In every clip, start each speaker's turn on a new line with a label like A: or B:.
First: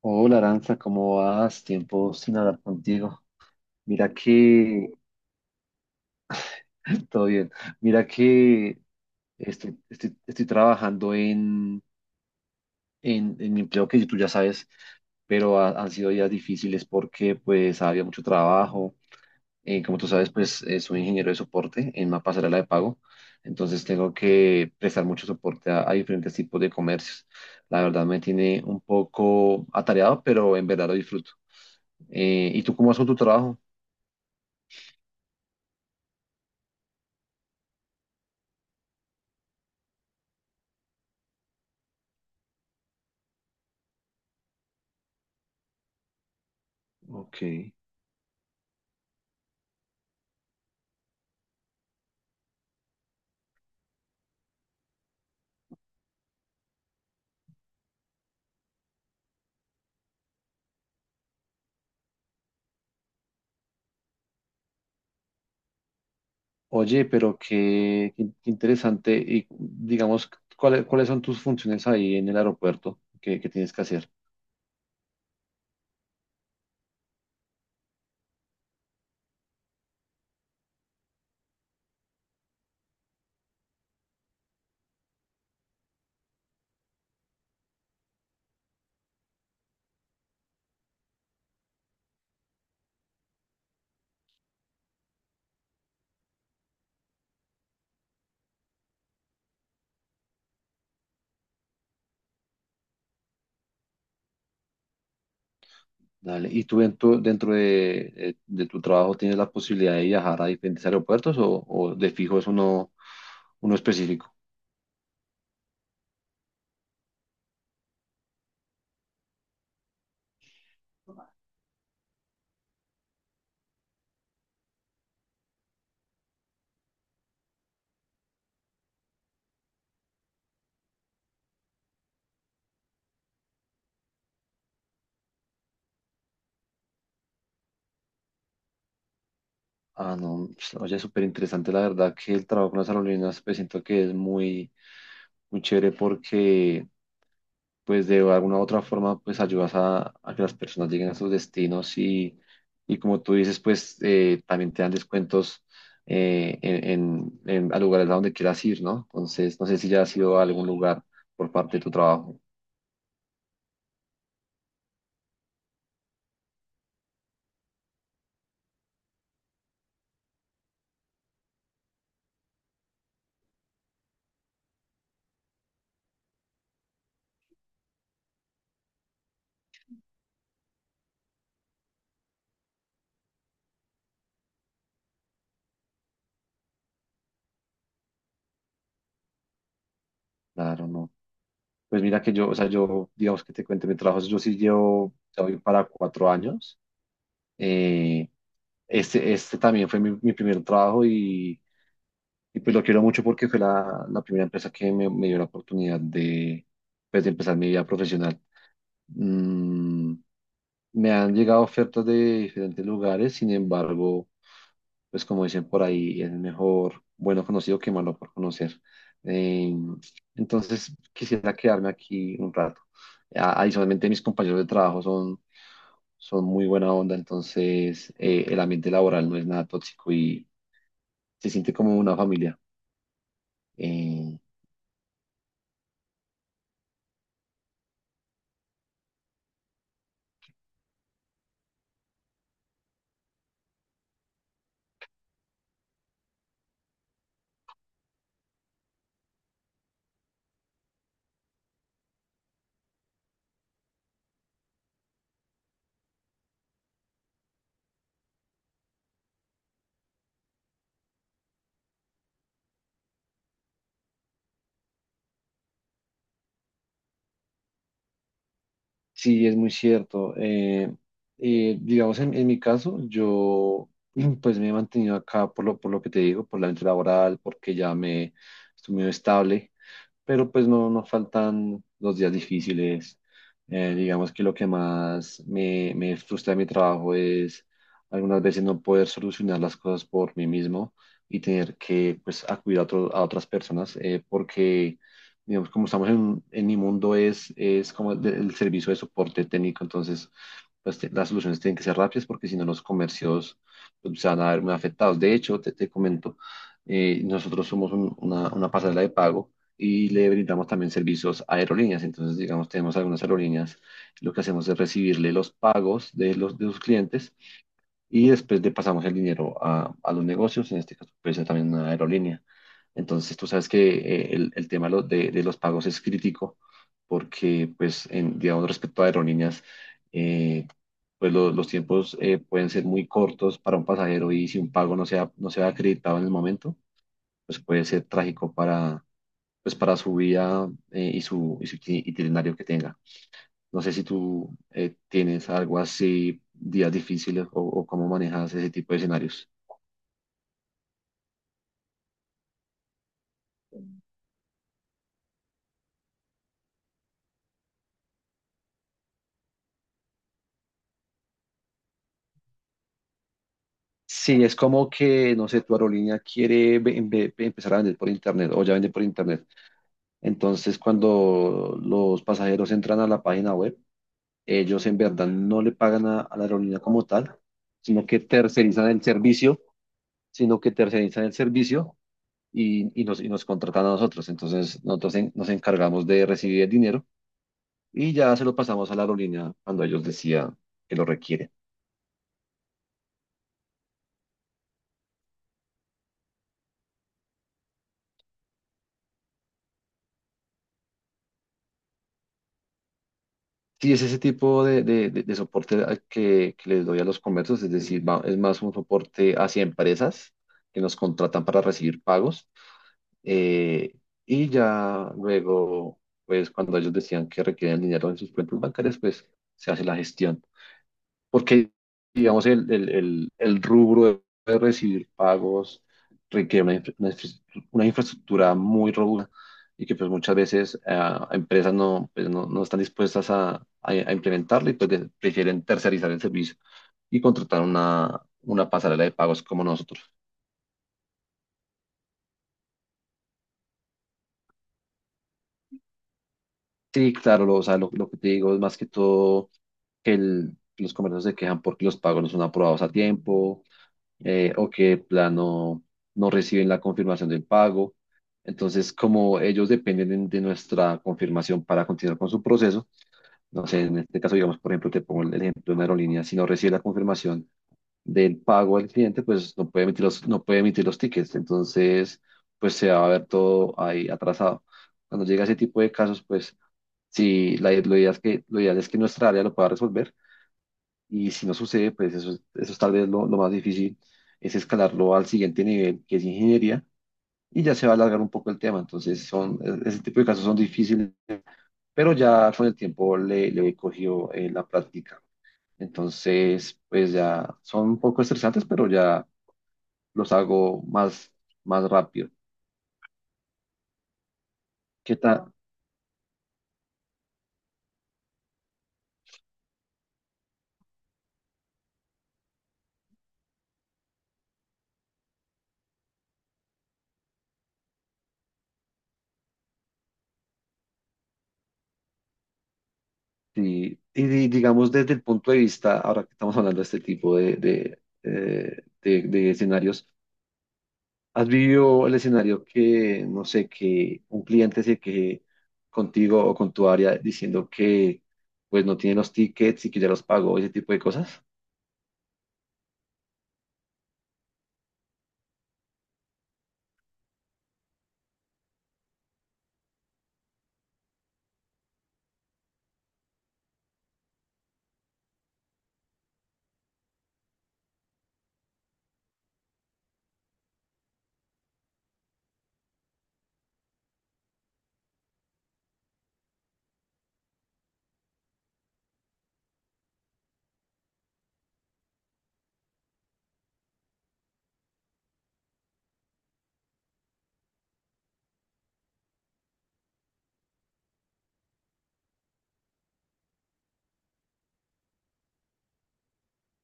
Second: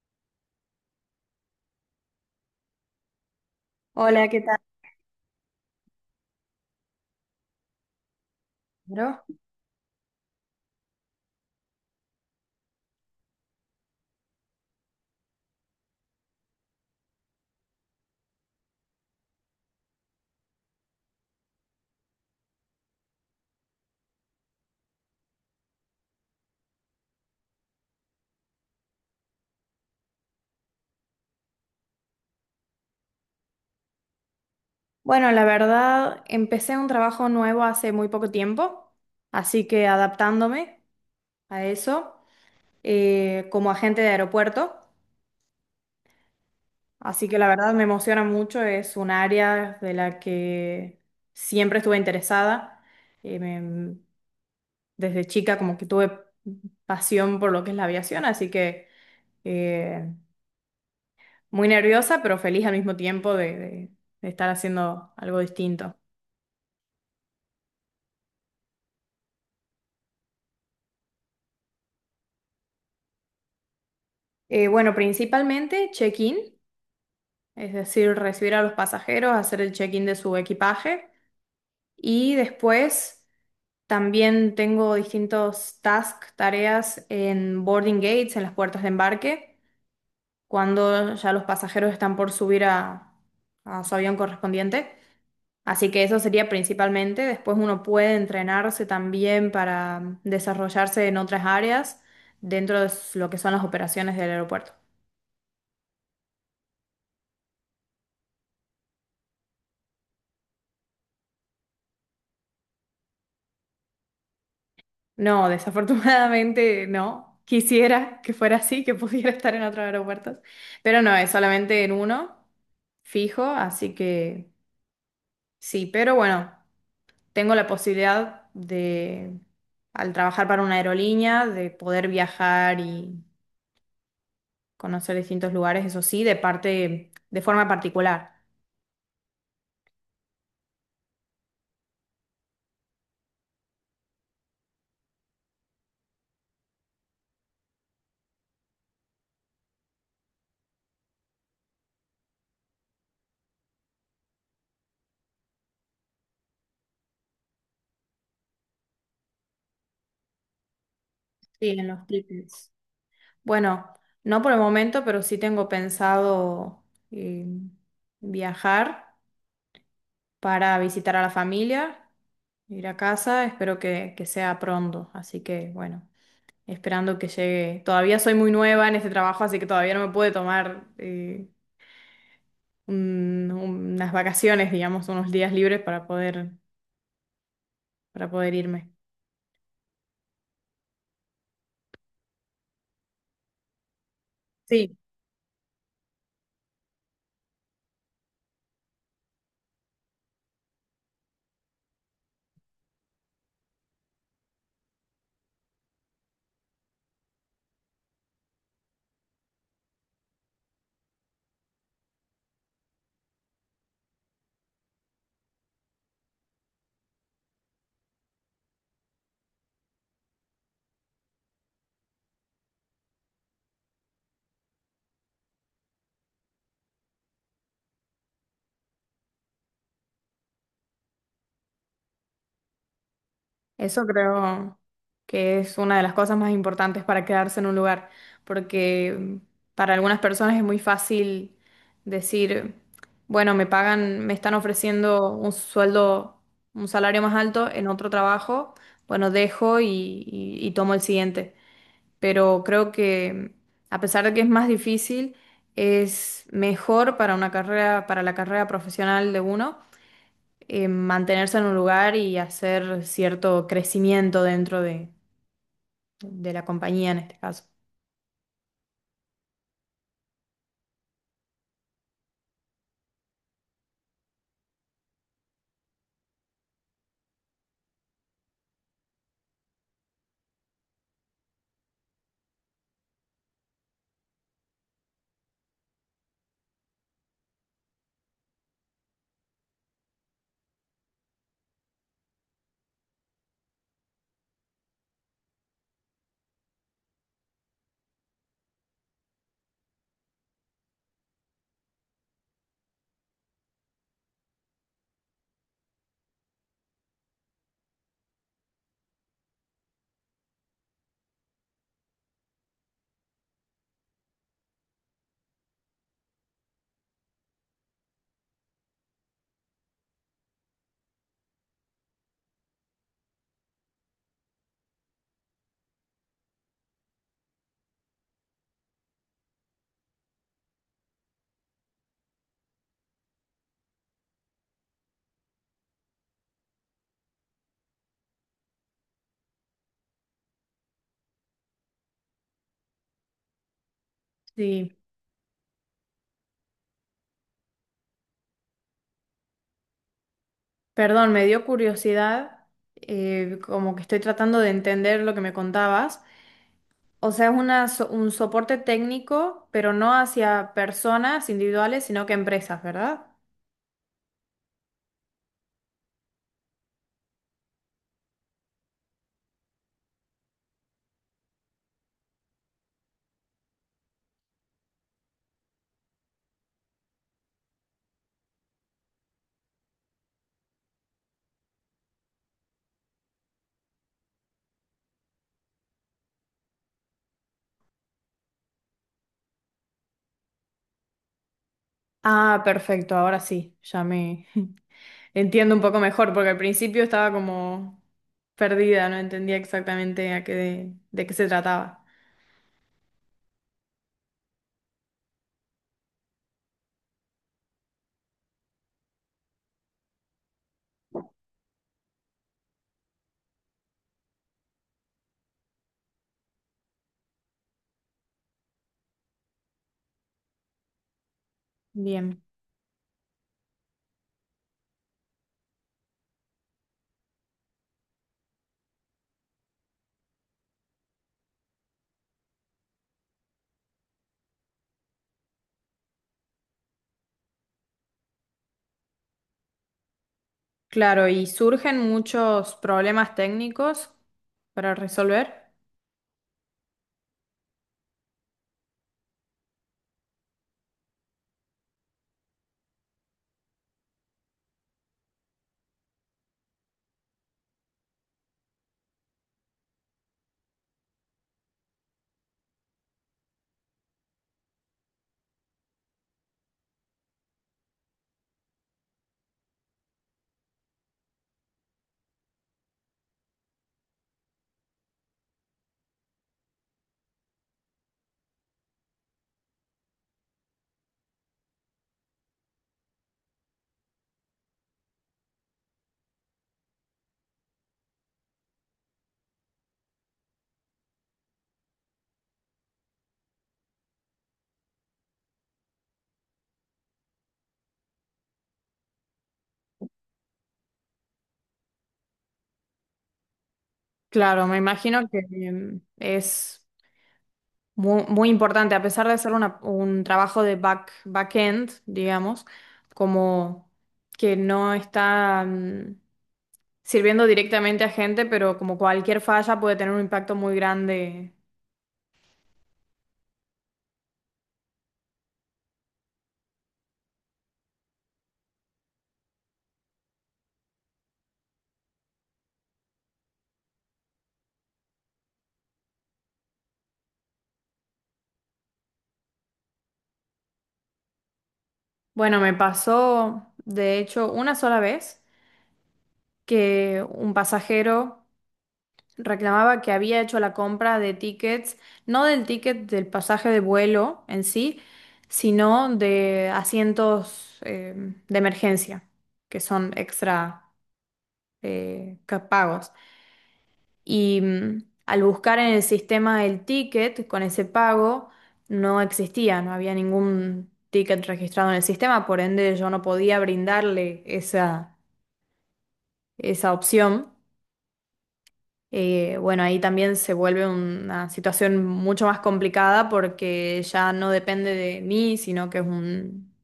A: Hola Aranza, ¿cómo vas? Tiempo sin hablar contigo. Mira
B: Hola, ¿qué tal?
A: que, todo bien, mira que
B: ¿Caro?
A: estoy trabajando en mi empleo que tú ya sabes, pero han sido días difíciles porque pues había mucho trabajo. Como tú sabes, pues soy ingeniero de soporte en una pasarela de pago, entonces tengo que prestar mucho soporte a diferentes tipos de comercios. La verdad me tiene un poco atareado, pero en verdad lo disfruto. ¿Y tú cómo vas con tu trabajo?
B: Bueno, la verdad, empecé un trabajo nuevo hace muy poco tiempo, así que adaptándome a eso, como agente de aeropuerto, así que
A: Ok.
B: la verdad me emociona mucho. Es un área de la que siempre estuve interesada. eh, me- Desde chica como que tuve pasión por lo que es la aviación, así que eh, muy nerviosa, pero feliz al mismo tiempo de estar haciendo algo distinto.
A: Oye, pero qué interesante. Y digamos, ¿ cuáles son tus funciones ahí en el aeropuerto que tienes que hacer?
B: Bueno, principalmente check-in, es decir, recibir a los pasajeros, hacer el check-in de su equipaje, y después también tengo distintos tasks, tareas en boarding gates, en las puertas de embarque, cuando ya los pasajeros están por a su avión correspondiente. Así que eso sería principalmente. Después uno puede entrenarse también para desarrollarse en otras áreas dentro de lo que son las operaciones del aeropuerto.
A: Dale. ¿Y tú dentro de tu trabajo tienes la posibilidad de viajar a diferentes aeropuertos o de fijo es uno específico?
B: No, desafortunadamente no. Quisiera que fuera así, que pudiera estar en otros aeropuertos, pero no, es solamente en uno fijo, así que sí. Pero bueno, tengo la posibilidad de, al trabajar para una aerolínea, de poder viajar y conocer distintos lugares, eso sí, de parte, de forma particular.
A: Ah, no, pues, oye, súper interesante, la verdad que el trabajo con las aerolíneas, pues siento que es muy chévere porque, pues de alguna u otra forma, pues ayudas a que las personas lleguen a sus destinos y como tú dices, pues también te dan descuentos eh, en, a lugares a donde quieras ir, ¿no? Entonces, no sé si ya has ido a algún lugar por
B: Sí,
A: parte de
B: en
A: tu
B: los
A: trabajo.
B: tickets. Bueno, no por el momento, pero sí tengo pensado eh, viajar, para visitar a la familia, ir a casa. Espero que sea pronto, así que bueno, esperando que llegue. Todavía soy muy nueva en este trabajo, así que todavía no me puede tomar unas vacaciones, digamos, unos días libres para poder irme.
A: Claro, no. Pues mira que yo, o sea, yo, digamos que te cuente mi trabajo, yo sí
B: Sí.
A: llevo, ya voy para cuatro años. Eh, este también fue mi primer trabajo y pues lo quiero mucho porque fue la primera empresa que me dio la oportunidad de, pues, de empezar mi vida profesional. Mm, Me han llegado ofertas de diferentes lugares, sin embargo, pues como dicen por ahí, es mejor bueno conocido que malo por conocer. Eh, entonces, quisiera quedarme aquí un rato. Adicionalmente, mis compañeros de trabajo son muy buena onda, entonces el ambiente laboral no es nada tóxico y se siente como una familia.
B: Eso
A: Eh,
B: creo que es una de las cosas más importantes para quedarse en un lugar, porque para algunas personas es muy fácil decir, bueno, me pagan, me están ofreciendo un sueldo, un salario más alto en otro trabajo, bueno, dejo y tomo el siguiente. Pero creo que a pesar de que es más difícil, es mejor para una carrera, para la carrera profesional de uno, mantenerse en un lugar y hacer cierto crecimiento dentro de la compañía en este caso.
A: Sí, es muy cierto. Digamos, en mi caso, yo pues me he mantenido acá por por lo que te digo, por la mente laboral, porque ya me estoy muy estable, pero pues no, no faltan los días difíciles. Digamos que lo que más me frustra de mi trabajo es algunas veces no poder solucionar las cosas por mí mismo y tener que pues acudir a otras personas porque digamos como estamos en mi mundo es como el servicio de soporte técnico, entonces pues las soluciones tienen que ser rápidas porque si no los comercios pues, se van a ver muy afectados. De hecho, te comento, nosotros somos una pasarela de pago y le brindamos también servicios a aerolíneas. Entonces, digamos, tenemos algunas aerolíneas, lo que hacemos es recibirle los pagos de los de sus clientes y después le pasamos el dinero a los negocios, en este caso puede ser también una aerolínea. Entonces, tú sabes que el tema de los pagos es crítico porque, pues, en, digamos, respecto a aerolíneas, eh, los tiempos pueden ser muy cortos para un pasajero, y si un pago no sea acreditado en el momento, pues puede ser trágico para pues para su vida y y su itinerario que tenga. No sé si tú
B: Sí,
A: tienes algo así, días difíciles o cómo manejas ese tipo de escenarios.
B: perdón, me dio curiosidad. Como que estoy tratando de entender lo que me contabas. O sea, es una, un soporte técnico, pero no hacia personas individuales, sino que empresas, ¿verdad?
A: Sí, es como que, no sé, tu aerolínea quiere empezar a vender por internet o ya vende por internet. Entonces, cuando los pasajeros entran a la página web, ellos en verdad no le pagan a la aerolínea como tal, sino que tercerizan el servicio, sino que tercerizan el servicio y nos contratan a nosotros. Entonces, nosotros nos encargamos de recibir el dinero y ya se lo pasamos a la aerolínea cuando ellos decían que lo requieren.
B: Ah, perfecto, ahora sí, ya me entiendo un poco mejor, porque al principio estaba como perdida, no entendía exactamente a qué de qué se trataba.
A: Sí, es ese tipo de soporte al que les doy a los comercios, es decir, es más un soporte hacia empresas que nos contratan para recibir pagos. eh, y ya luego, pues cuando ellos decían que requieren el dinero en sus cuentas bancarias, pues se hace la gestión. Porque
B: Bien.
A: digamos el rubro de recibir pagos requiere una infraestructura muy robusta, y que pues muchas veces empresas no, pues, no, no están dispuestas a implementarla, y pues prefieren tercerizar el servicio y contratar una pasarela de pagos como nosotros.
B: Claro, y surgen muchos problemas técnicos para resolver.
A: Sí, claro, lo, o sea, lo que te digo es más que todo que los comercios se quejan porque los pagos no son aprobados a tiempo, o que de plano no reciben la confirmación del pago. Entonces, como ellos dependen de nuestra confirmación para continuar con su proceso, no sé, en este caso, digamos, por ejemplo, te pongo el ejemplo de una aerolínea, si no recibe la confirmación del pago del cliente, pues no puede emitir los tickets. Entonces, pues se va a ver todo ahí atrasado. Cuando llega ese tipo de casos, pues sí, la, lo ideal es que, lo ideal es que nuestra área lo pueda resolver, y si no sucede, pues eso, eso es tal vez lo más difícil, es escalarlo al siguiente nivel, que es ingeniería, y ya se va a alargar un poco el tema. Entonces, ese tipo de casos son difíciles, pero ya con el tiempo le he cogido la práctica. Entonces, pues ya son un poco estresantes, pero ya los hago más rápido.
B: Claro, me
A: ¿Qué
B: imagino que
A: tal?
B: es muy importante, a pesar de ser un trabajo de back-end, digamos, como que no está mm, sirviendo directamente a gente, pero como cualquier falla puede tener un impacto muy grande.
A: Digamos desde el punto de vista, ahora que estamos hablando de este tipo de escenarios, ¿has vivido el escenario que, no sé, que un cliente se queje contigo o con tu área diciendo que pues no tiene los tickets y que ya los pagó, ese tipo de cosas?
B: Bueno, me pasó, de hecho, una sola vez que un pasajero reclamaba que había hecho la compra de tickets, no del ticket del pasaje de vuelo en sí, sino de asientos de emergencia, que son extra pagos. Y mm, al buscar en el sistema el ticket con ese pago, no existía, no había ningún ticket registrado en el sistema, por ende yo no podía brindarle esa, esa opción. Bueno, ahí también se vuelve una situación mucho más complicada porque ya no depende de mí, sino que es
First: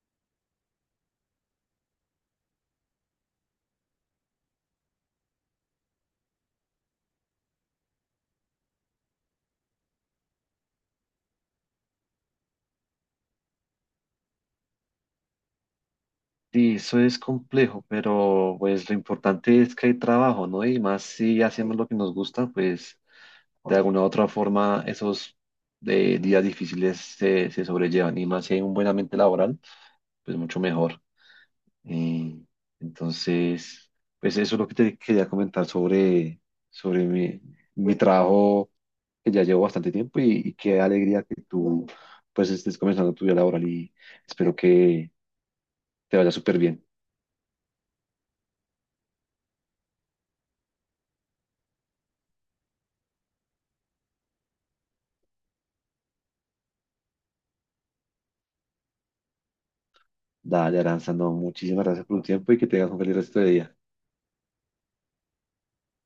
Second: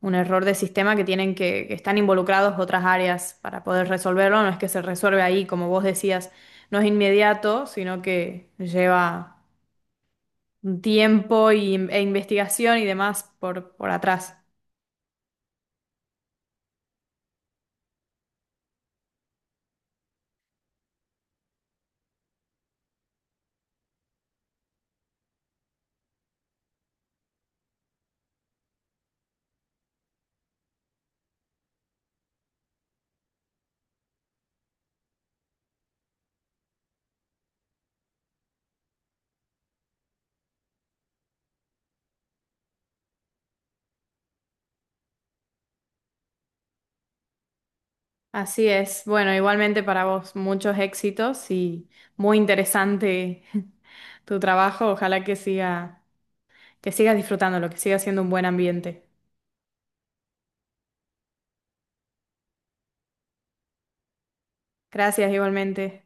B: un error de sistema que tienen que están involucrados otras áreas para poder resolverlo. No es que se resuelve ahí, como vos decías, no es inmediato, sino que lleva un tiempo e investigación y demás por atrás.
A: Sí, eso es complejo, pero pues lo importante es que hay trabajo, ¿no? Y más si hacemos lo que nos gusta, pues de alguna u otra forma esos días difíciles se sobrellevan. Y más si hay un buen ambiente laboral, pues mucho mejor. Eh, entonces, pues eso es lo que te quería comentar sobre mi trabajo que ya llevo bastante tiempo, y qué alegría que tú pues estés comenzando tu vida laboral, y espero que te vaya súper bien.
B: Así es. Bueno, igualmente para vos muchos éxitos y muy interesante tu trabajo. Ojalá que siga. Que sigas disfrutando, lo que siga siendo un buen ambiente.
A: Dale, Aranza, no, muchísimas gracias por tu tiempo y que tengas un feliz resto de día.
B: Gracias igualmente.